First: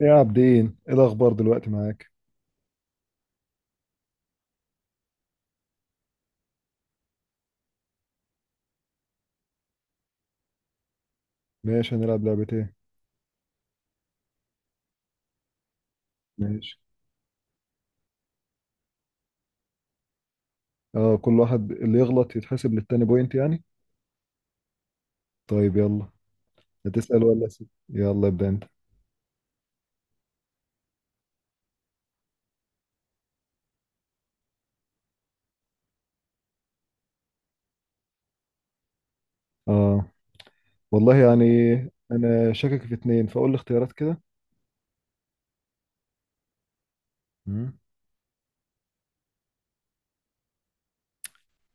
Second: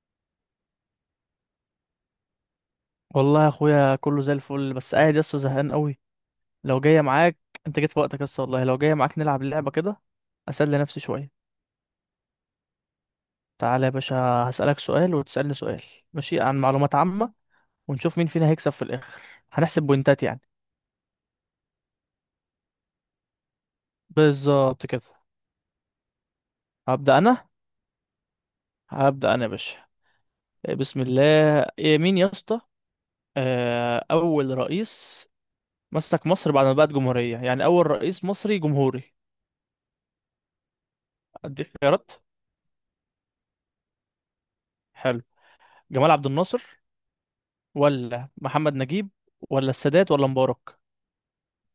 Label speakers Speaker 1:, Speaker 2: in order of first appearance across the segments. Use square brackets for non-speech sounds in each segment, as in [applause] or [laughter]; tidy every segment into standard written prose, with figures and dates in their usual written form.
Speaker 1: يا عابدين، ايه الاخبار دلوقتي معاك؟
Speaker 2: والله يا اخويا كله زي الفل، بس قاعد يسطا زهقان قوي. لو جايه معاك. انت جيت في وقتك يسطا، والله لو جايه معاك نلعب اللعبه كده اسلي نفسي شويه.
Speaker 1: ماشي، هنلعب لعبة ايه؟
Speaker 2: تعالى يا باشا، هسألك سؤال وتسألني سؤال، ماشي؟ عن
Speaker 1: ماشي.
Speaker 2: معلومات عامه، ونشوف مين فينا هيكسب في الاخر. هنحسب بوينتات يعني.
Speaker 1: اه، كل واحد اللي يغلط يتحسب للتاني بوينت يعني.
Speaker 2: بالظبط كده.
Speaker 1: طيب يلا.
Speaker 2: هبدأ
Speaker 1: هتسأل ولا
Speaker 2: انا
Speaker 1: اسأل؟ يلا ابدأ انت.
Speaker 2: هبدأ انا يا باشا. بسم الله. إيه مين يا اسطى؟ اول رئيس مسك مصر بعد ما بقت جمهوريه، يعني اول رئيس مصري جمهوري.
Speaker 1: اه، والله يعني.
Speaker 2: اديك خيارات.
Speaker 1: انا شاكك في اتنين، فاقول لي اختيارات كده.
Speaker 2: حلو. جمال عبد الناصر
Speaker 1: مم.
Speaker 2: ولا محمد نجيب ولا السادات ولا مبارك؟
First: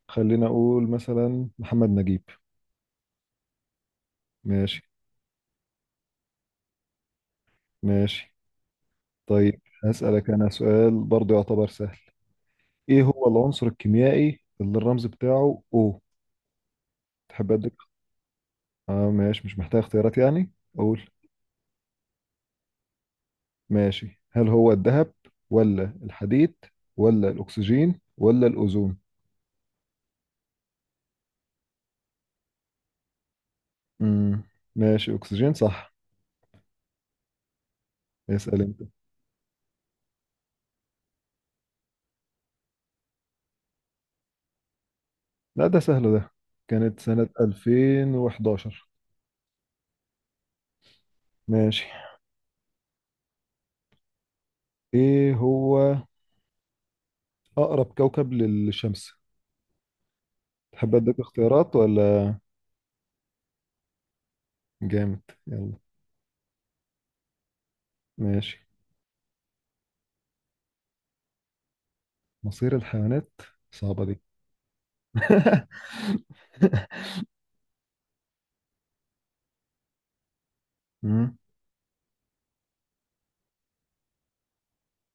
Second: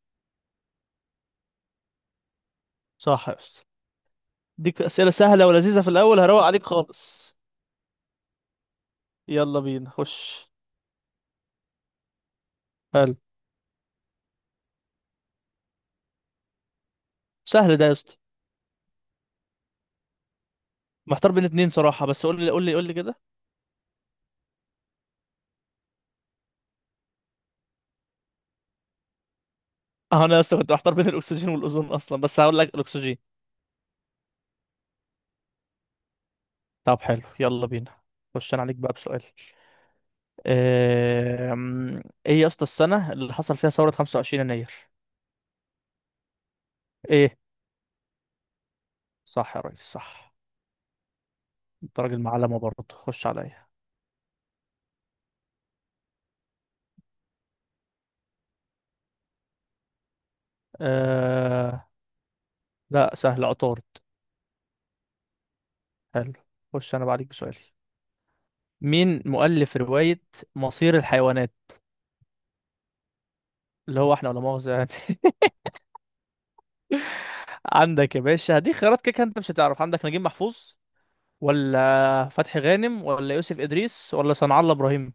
Speaker 1: خلينا اقول مثلا محمد نجيب.
Speaker 2: صح يا أستاذ.
Speaker 1: ماشي.
Speaker 2: ديك أسئلة سهلة ولذيذة في الأول، هروق عليك خالص.
Speaker 1: ماشي، طيب
Speaker 2: يلا بينا.
Speaker 1: هسألك انا
Speaker 2: خش.
Speaker 1: سؤال برضو يعتبر سهل. ايه
Speaker 2: حلو.
Speaker 1: هو العنصر الكيميائي اللي الرمز بتاعه او؟ تحب اديك؟
Speaker 2: سهل ده يا اسطى.
Speaker 1: اه ماشي، مش محتاج اختيارات يعني. قول.
Speaker 2: محتار بين اتنين صراحة، بس قول لي كده.
Speaker 1: ماشي، هل هو الذهب؟ ولا الحديد؟ ولا الأكسجين ولا الأوزون؟
Speaker 2: اه انا يا اسطى كنت محتار بين الاكسجين والاوزون اصلا، بس هقول لك الاكسجين.
Speaker 1: امم ماشي، أكسجين صح.
Speaker 2: طب حلو، يلا بينا. خش
Speaker 1: اسأل
Speaker 2: انا عليك
Speaker 1: أنت.
Speaker 2: بقى بسؤال. آم، ايه يا اسطى السنة اللي حصل فيها ثورة 25 يناير؟
Speaker 1: لا ده سهل ده، كانت سنة
Speaker 2: ايه؟
Speaker 1: 2011.
Speaker 2: صح يا ريس، صح.
Speaker 1: ماشي.
Speaker 2: انت راجل معلمة برضه. خش عليا.
Speaker 1: إيه هو أقرب كوكب للشمس؟ تحب أديك اختيارات
Speaker 2: آه...
Speaker 1: ولا؟
Speaker 2: لا سهل، عطارد.
Speaker 1: جامد، يلا.
Speaker 2: حلو. خش انا بعديك بسؤال.
Speaker 1: ماشي.
Speaker 2: مين مؤلف رواية مصير الحيوانات؟
Speaker 1: مصير الحيوانات؟
Speaker 2: اللي
Speaker 1: صعبة
Speaker 2: هو
Speaker 1: دي.
Speaker 2: احنا ولا مؤاخذة يعني.
Speaker 1: [laughs]
Speaker 2: [laughs] عندك يا باشا، هديك خيارات، كده كده انت مش هتعرف. عندك نجيب محفوظ
Speaker 1: مم.
Speaker 2: ولا فتحي غانم ولا يوسف إدريس ولا صنع الله إبراهيم؟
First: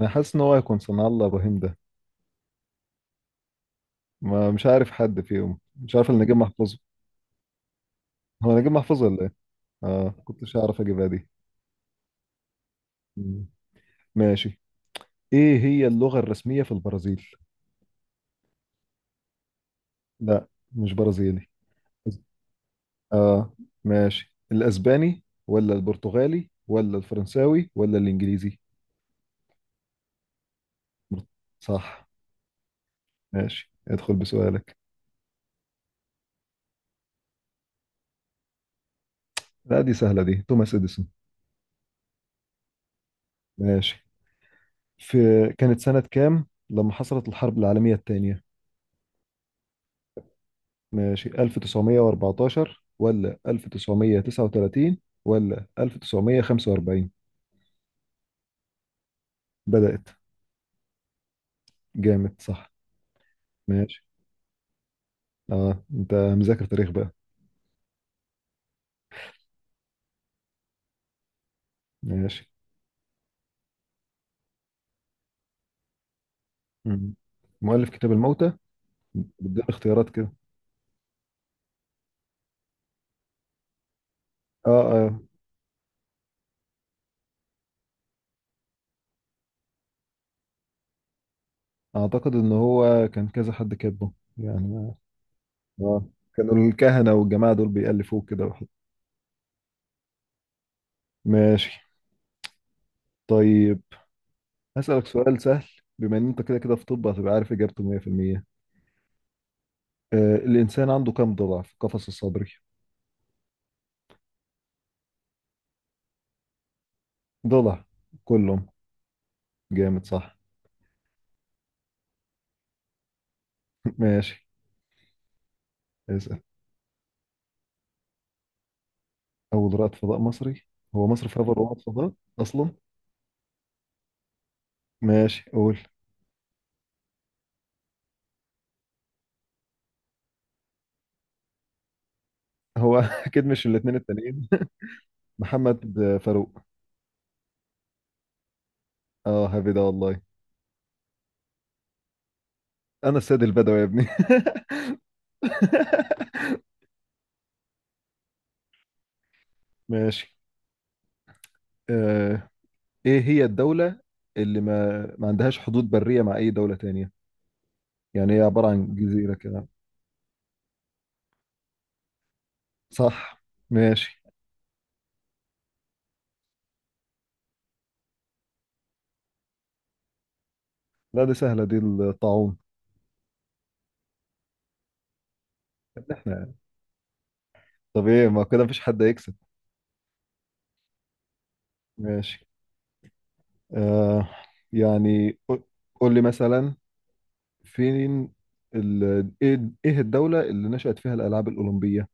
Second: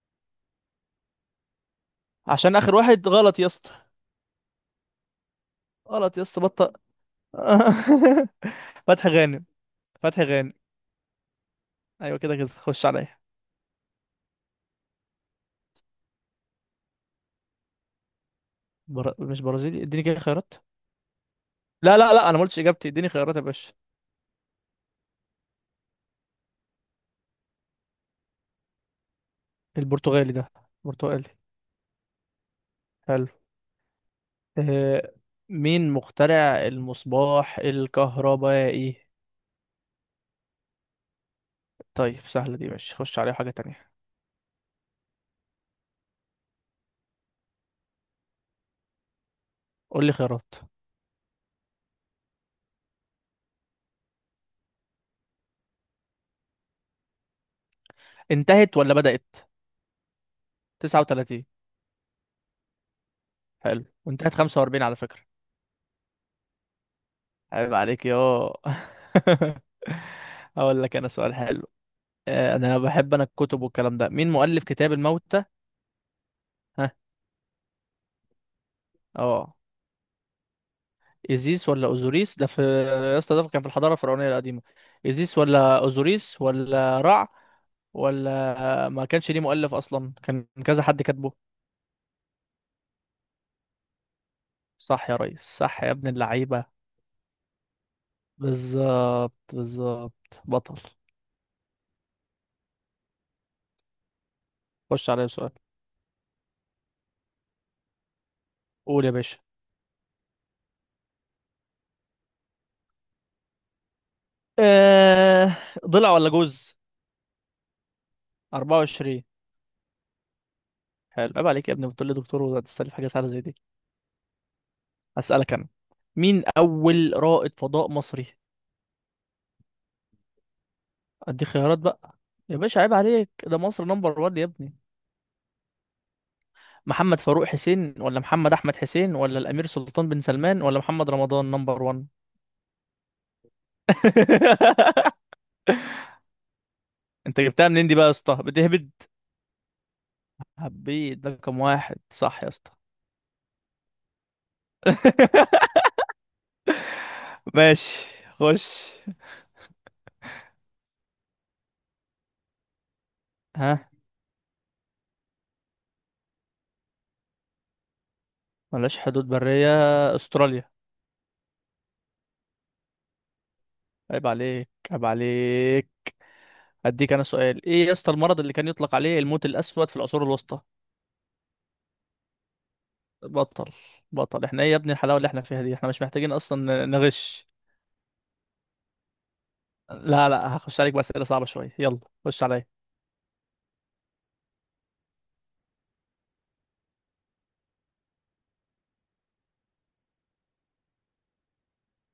Speaker 1: أنا حاسس إن هو هيكون صنع الله إبراهيم ده.
Speaker 2: عشان آخر واحد غلط يا اسطى.
Speaker 1: ما مش عارف حد فيهم، مش عارف
Speaker 2: غلط
Speaker 1: إلا
Speaker 2: يا
Speaker 1: نجيب
Speaker 2: اسطى، بطل.
Speaker 1: محفوظ.
Speaker 2: [laughs]
Speaker 1: هو نجيب محفوظ
Speaker 2: فتحي
Speaker 1: ولا؟
Speaker 2: غانم
Speaker 1: اه، ما
Speaker 2: فتحي غانم
Speaker 1: كنتش اعرف اجيبها دي.
Speaker 2: ايوه كده، كده خش عليا.
Speaker 1: مم. ماشي. ايه هي اللغة الرسمية في البرازيل؟
Speaker 2: مش برازيلي، اديني كده
Speaker 1: لا
Speaker 2: خيارات.
Speaker 1: مش برازيلي.
Speaker 2: لا لا لا، انا ما قلتش اجابتي، اديني خيارات يا
Speaker 1: اه
Speaker 2: باشا.
Speaker 1: ماشي، الاسباني ولا البرتغالي ولا الفرنساوي ولا الانجليزي؟
Speaker 2: البرتغالي ده،
Speaker 1: بر-
Speaker 2: برتغالي.
Speaker 1: صح.
Speaker 2: حلو.
Speaker 1: ماشي، ادخل بسؤالك.
Speaker 2: آه، مين مخترع المصباح الكهربائي؟
Speaker 1: لا دي سهلة دي، توماس اديسون.
Speaker 2: طيب سهلة دي، ماشي، خش عليها حاجة تانية.
Speaker 1: ماشي. في كانت سنة كام لما حصلت الحرب العالمية الثانية؟
Speaker 2: قول لي خيارات.
Speaker 1: ماشي، 1914 ولا 1939 ولا 1945؟
Speaker 2: انتهت ولا بدأت؟
Speaker 1: بدأت.
Speaker 2: 39.
Speaker 1: جامد صح.
Speaker 2: حلو،
Speaker 1: ماشي.
Speaker 2: وانتهت 45 على فكرة.
Speaker 1: اه انت مذاكر تاريخ بقى.
Speaker 2: عيب عليك يا [laughs] اقول لك انا سؤال حلو.
Speaker 1: ماشي.
Speaker 2: انا بحب انا الكتب والكلام ده. مين مؤلف كتاب الموتى؟ ها؟
Speaker 1: مم. مؤلف كتاب الموتى؟
Speaker 2: اه.
Speaker 1: بدي اختيارات كده.
Speaker 2: إيزيس ولا أوزوريس؟ ده في يا اسطى، ده كان في الحضارة الفرعونية القديمة.
Speaker 1: اه اه،
Speaker 2: إيزيس ولا أوزوريس ولا رع؟ ولا ما كانش ليه مؤلف أصلا، كان كذا حد كاتبه.
Speaker 1: اعتقد ان هو كان كذا حد كاتبه يعني.
Speaker 2: صح يا ريس، صح يا
Speaker 1: اه،
Speaker 2: ابن اللعيبة.
Speaker 1: كانوا الكهنة والجماعة دول بيألفوه كده وحد.
Speaker 2: بالظبط بالظبط. بطل.
Speaker 1: ماشي. طيب هسألك
Speaker 2: خش عليا
Speaker 1: سؤال
Speaker 2: بسؤال.
Speaker 1: سهل. بما ان انت كده كده في طب، هتبقى عارف اجابته 100%.
Speaker 2: قول يا باشا.
Speaker 1: آه، الانسان عنده كم ضلع في قفص الصدري؟
Speaker 2: آه... ضلع ولا جوز؟
Speaker 1: ضلع. كلهم.
Speaker 2: 24.
Speaker 1: جامد صح.
Speaker 2: حلو، عيب عليك يا ابني، بتقول لي دكتور وتستلف حاجة سهلة زي دي.
Speaker 1: [laughs] ماشي.
Speaker 2: هسألك أنا.
Speaker 1: اسأل.
Speaker 2: مين أول رائد فضاء مصري؟
Speaker 1: اول رائد فضاء مصري؟ هو مصر فيها
Speaker 2: ادي خيارات
Speaker 1: رائد فضاء
Speaker 2: بقى. يا
Speaker 1: اصلا؟
Speaker 2: باشا عيب عليك، ده مصر نمبر 1 يا ابني.
Speaker 1: ماشي، قول.
Speaker 2: محمد فاروق حسين ولا محمد احمد حسين ولا الامير سلطان بن سلمان ولا محمد رمضان نمبر 1؟
Speaker 1: هو [laughs] اكيد مش الاثنين التانيين.
Speaker 2: [laughs]
Speaker 1: محمد فاروق.
Speaker 2: انت جبتها منين دي بقى يا اسطى؟ بتهبد.
Speaker 1: اه، هذه ده والله.
Speaker 2: هبيت ده كم واحد صح يا اسطى؟
Speaker 1: انا السيد البدوي يا ابني.
Speaker 2: [laughs]
Speaker 1: [laughs]
Speaker 2: ماشي. خش.
Speaker 1: ماشي. آه. ايه هي
Speaker 2: ها.
Speaker 1: الدولة اللي ما عندهاش حدود برية مع اي دولة تانية؟ يعني هي عبارة عن
Speaker 2: ملاش حدود
Speaker 1: جزيرة كده.
Speaker 2: برية، استراليا.
Speaker 1: صح. ماشي.
Speaker 2: عيب عليك، عيب عليك. هديك انا سؤال. ايه يا اسطى المرض اللي كان يطلق عليه الموت الاسود في العصور الوسطى؟
Speaker 1: لا دي سهلة دي، الطاعون.
Speaker 2: بطل بطل. احنا ايه يا ابني الحلاوه اللي احنا فيها دي؟ احنا مش
Speaker 1: احنا
Speaker 2: محتاجين
Speaker 1: يعني.
Speaker 2: اصلا نغش.
Speaker 1: طب ايه، ما كده مفيش حد هيكسب.
Speaker 2: لا لا، هخش عليك بأسئلة صعبة شوية. يلا
Speaker 1: ماشي.
Speaker 2: خش عليا.
Speaker 1: آه. يعني قول لي مثلا، فين ال... ايه، إيه الدولة اللي نشأت فيها الألعاب الأولمبية؟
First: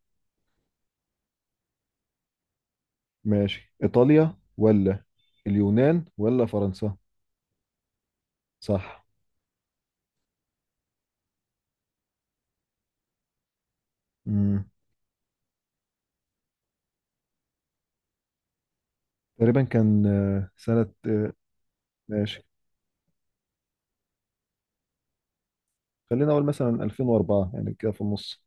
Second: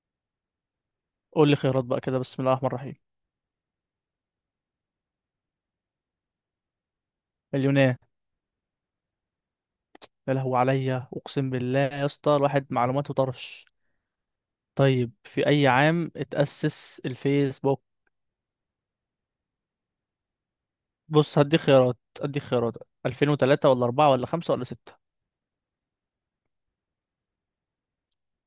Speaker 2: قول لي خيارات بقى كده، بسم الله الرحمن الرحيم.
Speaker 1: ماشي، إيطاليا ولا اليونان ولا فرنسا؟
Speaker 2: اليونان.
Speaker 1: صح.
Speaker 2: يا لهو عليا، اقسم بالله يا اسطى الواحد معلوماته طرش.
Speaker 1: امم
Speaker 2: طيب، في اي عام اتأسس الفيسبوك؟
Speaker 1: تقريبا كان سنة
Speaker 2: بص هديك خيارات. هديك
Speaker 1: ماشي.
Speaker 2: خيارات 2003 ولا 4 ولا 5 ولا 6؟
Speaker 1: خلينا أقول مثلا 2004، يعني كده في النص.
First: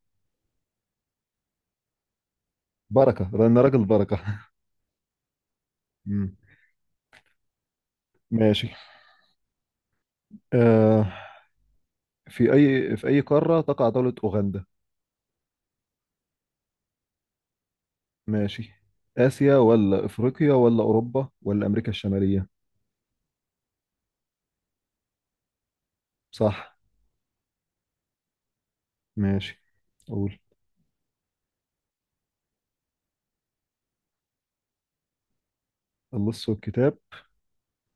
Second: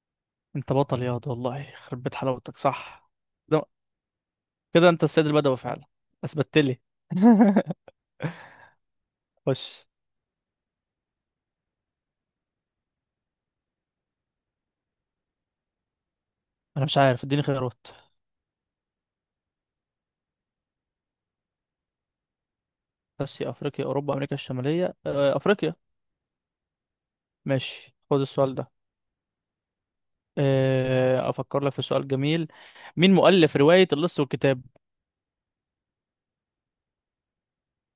Speaker 2: انت بطل ياض، والله يخرب بيت حلاوتك، صح.
Speaker 1: بركة، أنا
Speaker 2: ده-
Speaker 1: راجل بركة.
Speaker 2: كده انت السيد البدوي فعلا.
Speaker 1: [laughs] امم
Speaker 2: اثبتت لي. [laughs]
Speaker 1: ماشي.
Speaker 2: خش.
Speaker 1: آه، في أي قارة تقع دولة أوغندا؟
Speaker 2: انا مش عارف، اديني خيارات.
Speaker 1: ماشي، آسيا ولا أفريقيا ولا أوروبا ولا أمريكا الشمالية؟
Speaker 2: اسيا، افريقيا، اوروبا، امريكا الشماليه. افريقيا.
Speaker 1: صح.
Speaker 2: ماشي خد السؤال ده.
Speaker 1: ماشي. أقول.
Speaker 2: افكر لك في سؤال جميل. مين مؤلف روايه اللص والكتاب؟
Speaker 1: اللص والكتاب؟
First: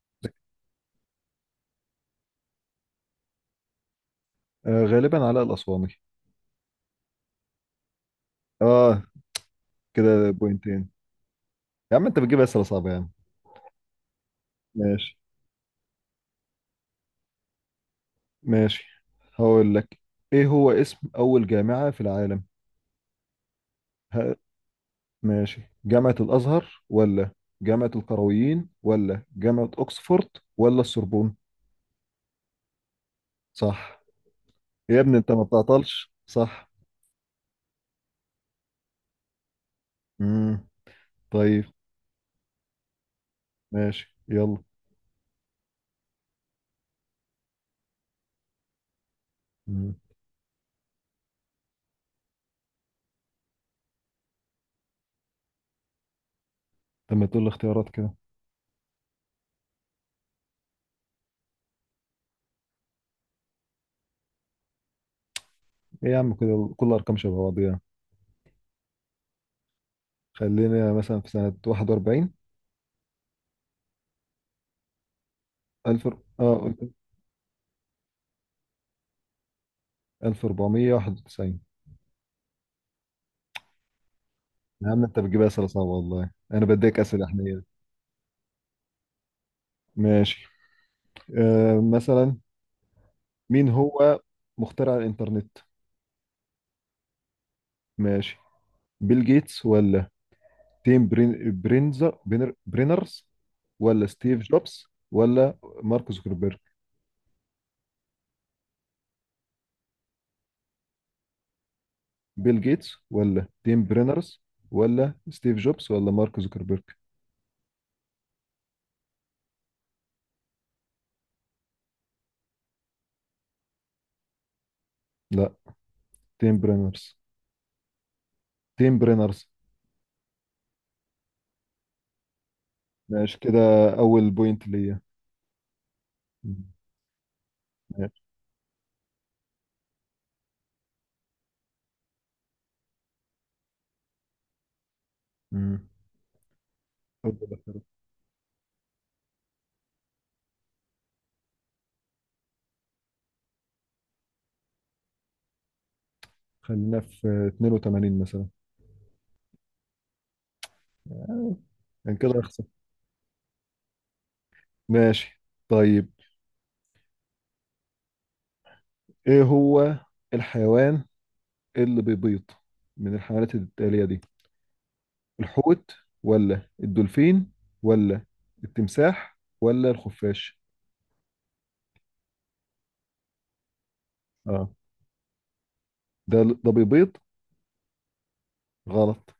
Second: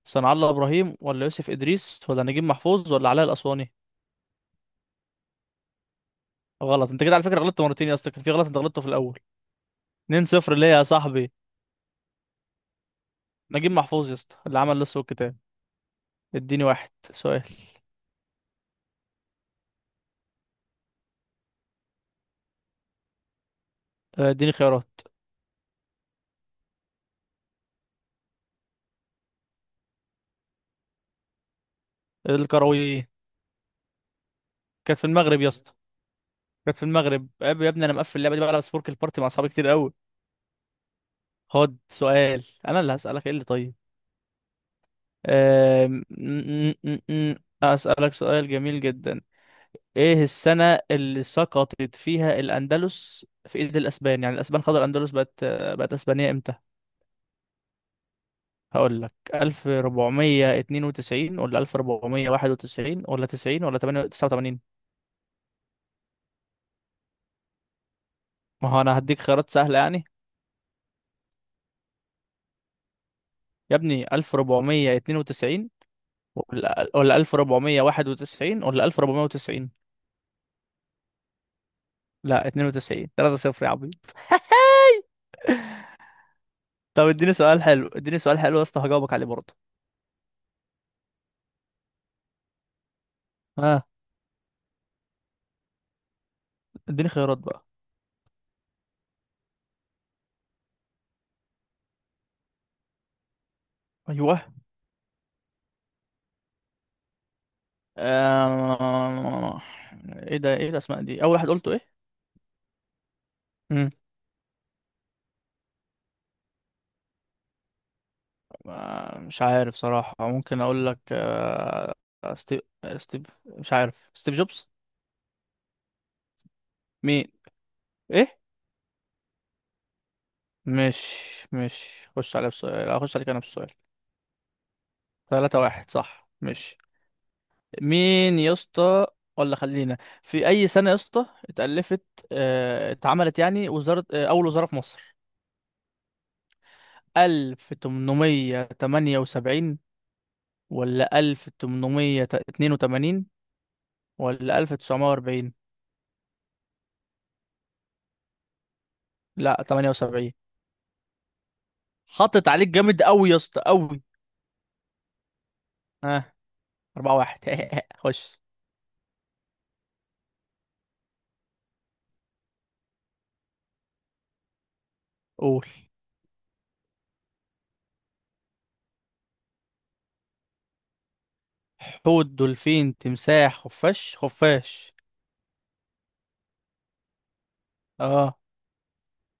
Speaker 2: صنع الله ابراهيم ولا يوسف ادريس ولا نجيب محفوظ ولا علاء الاسواني؟
Speaker 1: آه، غالبا علاء الأسواني.
Speaker 2: غلط. انت كده على فكره غلطت مرتين يا اسطى، كان في غلط انت غلطته في
Speaker 1: آه،
Speaker 2: الاول. 2
Speaker 1: كده
Speaker 2: 0، ليه يا
Speaker 1: بوينتين.
Speaker 2: صاحبي؟
Speaker 1: يا عم، أنت بتجيب أسئلة صعبة يا عم.
Speaker 2: نجيب محفوظ يا اسطى اللي عمل اللص
Speaker 1: ماشي.
Speaker 2: والكتاب. اديني واحد سؤال.
Speaker 1: ماشي، هقول لك. ايه هو اسم اول جامعة في العالم؟ ها.
Speaker 2: اديني خيارات.
Speaker 1: ماشي، جامعة الازهر ولا جامعة القرويين ولا جامعة اوكسفورد ولا السوربون؟
Speaker 2: الكرويين.
Speaker 1: صح.
Speaker 2: كانت
Speaker 1: يا
Speaker 2: في
Speaker 1: ابني انت
Speaker 2: المغرب
Speaker 1: ما
Speaker 2: يا اسطى.
Speaker 1: بتعطلش صح.
Speaker 2: كانت في المغرب يا ابني، انا مقفل اللعبه دي بقى على سبورك البارتي مع اصحابي كتير قوي.
Speaker 1: امم طيب.
Speaker 2: خد سؤال انا اللي هسألك. ايه اللي طيب.
Speaker 1: ماشي يلا.
Speaker 2: أم... م- م- م- م. هسألك سؤال جميل جدا.
Speaker 1: امم
Speaker 2: ايه السنة اللي سقطت فيها الاندلس في ايد الاسبان؟ يعني الاسبان خدوا الاندلس، بقت اسبانية امتى؟
Speaker 1: لما تقول لي اختيارات كده.
Speaker 2: هقول لك 1492 ولا 1491 ولا 90 ولا 89؟
Speaker 1: ايه يا عم، كده كل ارقام شبه بعضيها.
Speaker 2: ما هو انا هديك خيارات سهلة يعني.
Speaker 1: خلينا مثلا في سنة 41،
Speaker 2: يا ابني 1492
Speaker 1: 1000. اه،
Speaker 2: ولا
Speaker 1: قلت
Speaker 2: ولا 1491 ولا 1490.
Speaker 1: 1491.
Speaker 2: لا، 92، 3 0 يا عبيط. [laughs]
Speaker 1: يا عم انت بتجيبها اسئله صعبه، والله انا بديك
Speaker 2: طب
Speaker 1: اسئله
Speaker 2: اديني
Speaker 1: احنا
Speaker 2: سؤال
Speaker 1: يعني.
Speaker 2: حلو، اديني سؤال حلو يا اسطى هجاوبك عليه برضه.
Speaker 1: ماشي. آه، مثلا مين
Speaker 2: ها.
Speaker 1: هو مخترع الإنترنت؟
Speaker 2: اديني خيارات بقى.
Speaker 1: ماشي، بيل جيتس ولا تيم برين برينزر برينر برينرز ولا ستيف
Speaker 2: ايوه.
Speaker 1: جوبز ولا مارك زوكربيرج؟
Speaker 2: آه... ايه ده؟ ايه الاسماء دي؟ اول واحد قلته ايه؟
Speaker 1: بيل جيتس ولا تيم
Speaker 2: مم.
Speaker 1: برينرز ولا ستيف جوبز ولا مارك زوكربيرج؟
Speaker 2: مش عارف صراحة، ممكن اقول لك ستيف. مش عارف، ستيف جوبز.
Speaker 1: لا، تيم برينرز.
Speaker 2: مين؟ ايه؟
Speaker 1: تيم برينرز.
Speaker 2: مش مش خش عليه بسؤال. اخش عليك
Speaker 1: ماشي
Speaker 2: انا
Speaker 1: كده،
Speaker 2: بسؤال.
Speaker 1: أول بوينت ليا.
Speaker 2: 3-1 صح،
Speaker 1: مم.
Speaker 2: مش؟
Speaker 1: ماشي.
Speaker 2: مين يا اسطى؟ خلينا في اي سنة يا اسطى اتألفت؟ اتعملت يعني وزارة، اول وزارة في مصر.
Speaker 1: مم. أول
Speaker 2: ألف
Speaker 1: الاختيارات.
Speaker 2: تمنمية تمانية وسبعين ولا 1882 ولا 1940؟
Speaker 1: خلينا في 82 مثلا،
Speaker 2: لا، تمانية وسبعين.
Speaker 1: يعني كده
Speaker 2: حطت
Speaker 1: أخسر.
Speaker 2: عليك جامد أوي يا اسطى، أوي.
Speaker 1: ماشي. طيب
Speaker 2: ها. 4-1. [laughs] خش.
Speaker 1: إيه هو الحيوان، إيه اللي بيبيض من الحيوانات التالية دي؟
Speaker 2: قول.
Speaker 1: الحوت ولا الدولفين ولا التمساح ولا الخفاش؟
Speaker 2: حوت، دولفين، تمساح، خفاش.
Speaker 1: اه،
Speaker 2: خفاش.
Speaker 1: ده ده بيبيض.
Speaker 2: اه.
Speaker 1: غلط،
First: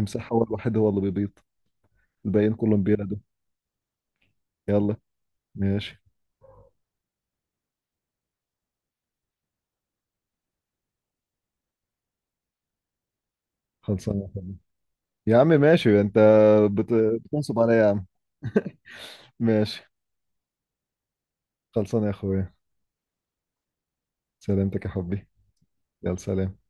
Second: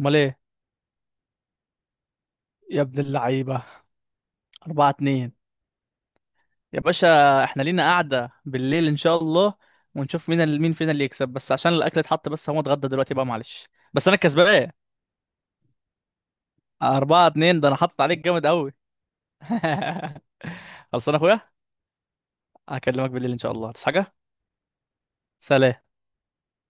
Speaker 2: امال ايه؟
Speaker 1: هو الوحيد هو اللي بيبيض. الباقيين
Speaker 2: يا
Speaker 1: كلهم
Speaker 2: ابن
Speaker 1: بينادوا.
Speaker 2: اللعيبة. أربعة
Speaker 1: يلا،
Speaker 2: اتنين
Speaker 1: ماشي.
Speaker 2: يا باشا احنا لينا قعدة بالليل إن شاء الله، ونشوف مين فينا اللي يكسب، بس عشان الأكل اتحط، بس هو اتغدى دلوقتي بقى، معلش. بس أنا
Speaker 1: خلصانة يا حبيبي.
Speaker 2: كسبان.
Speaker 1: يا عم ماشي انت، بت...
Speaker 2: أربعة
Speaker 1: بتنصب
Speaker 2: اتنين ده،
Speaker 1: عليا
Speaker 2: أنا
Speaker 1: يا
Speaker 2: حاطط
Speaker 1: عم.
Speaker 2: عليك جامد أوي.
Speaker 1: ماشي.
Speaker 2: [laughs] خلصان يا أخويا.
Speaker 1: خلصانة يا اخويا.
Speaker 2: هكلمك بالليل إن شاء الله تصحى حاجة.
Speaker 1: سلامتك يا حبي.
Speaker 2: سلام.
Speaker 1: يلا، سلام.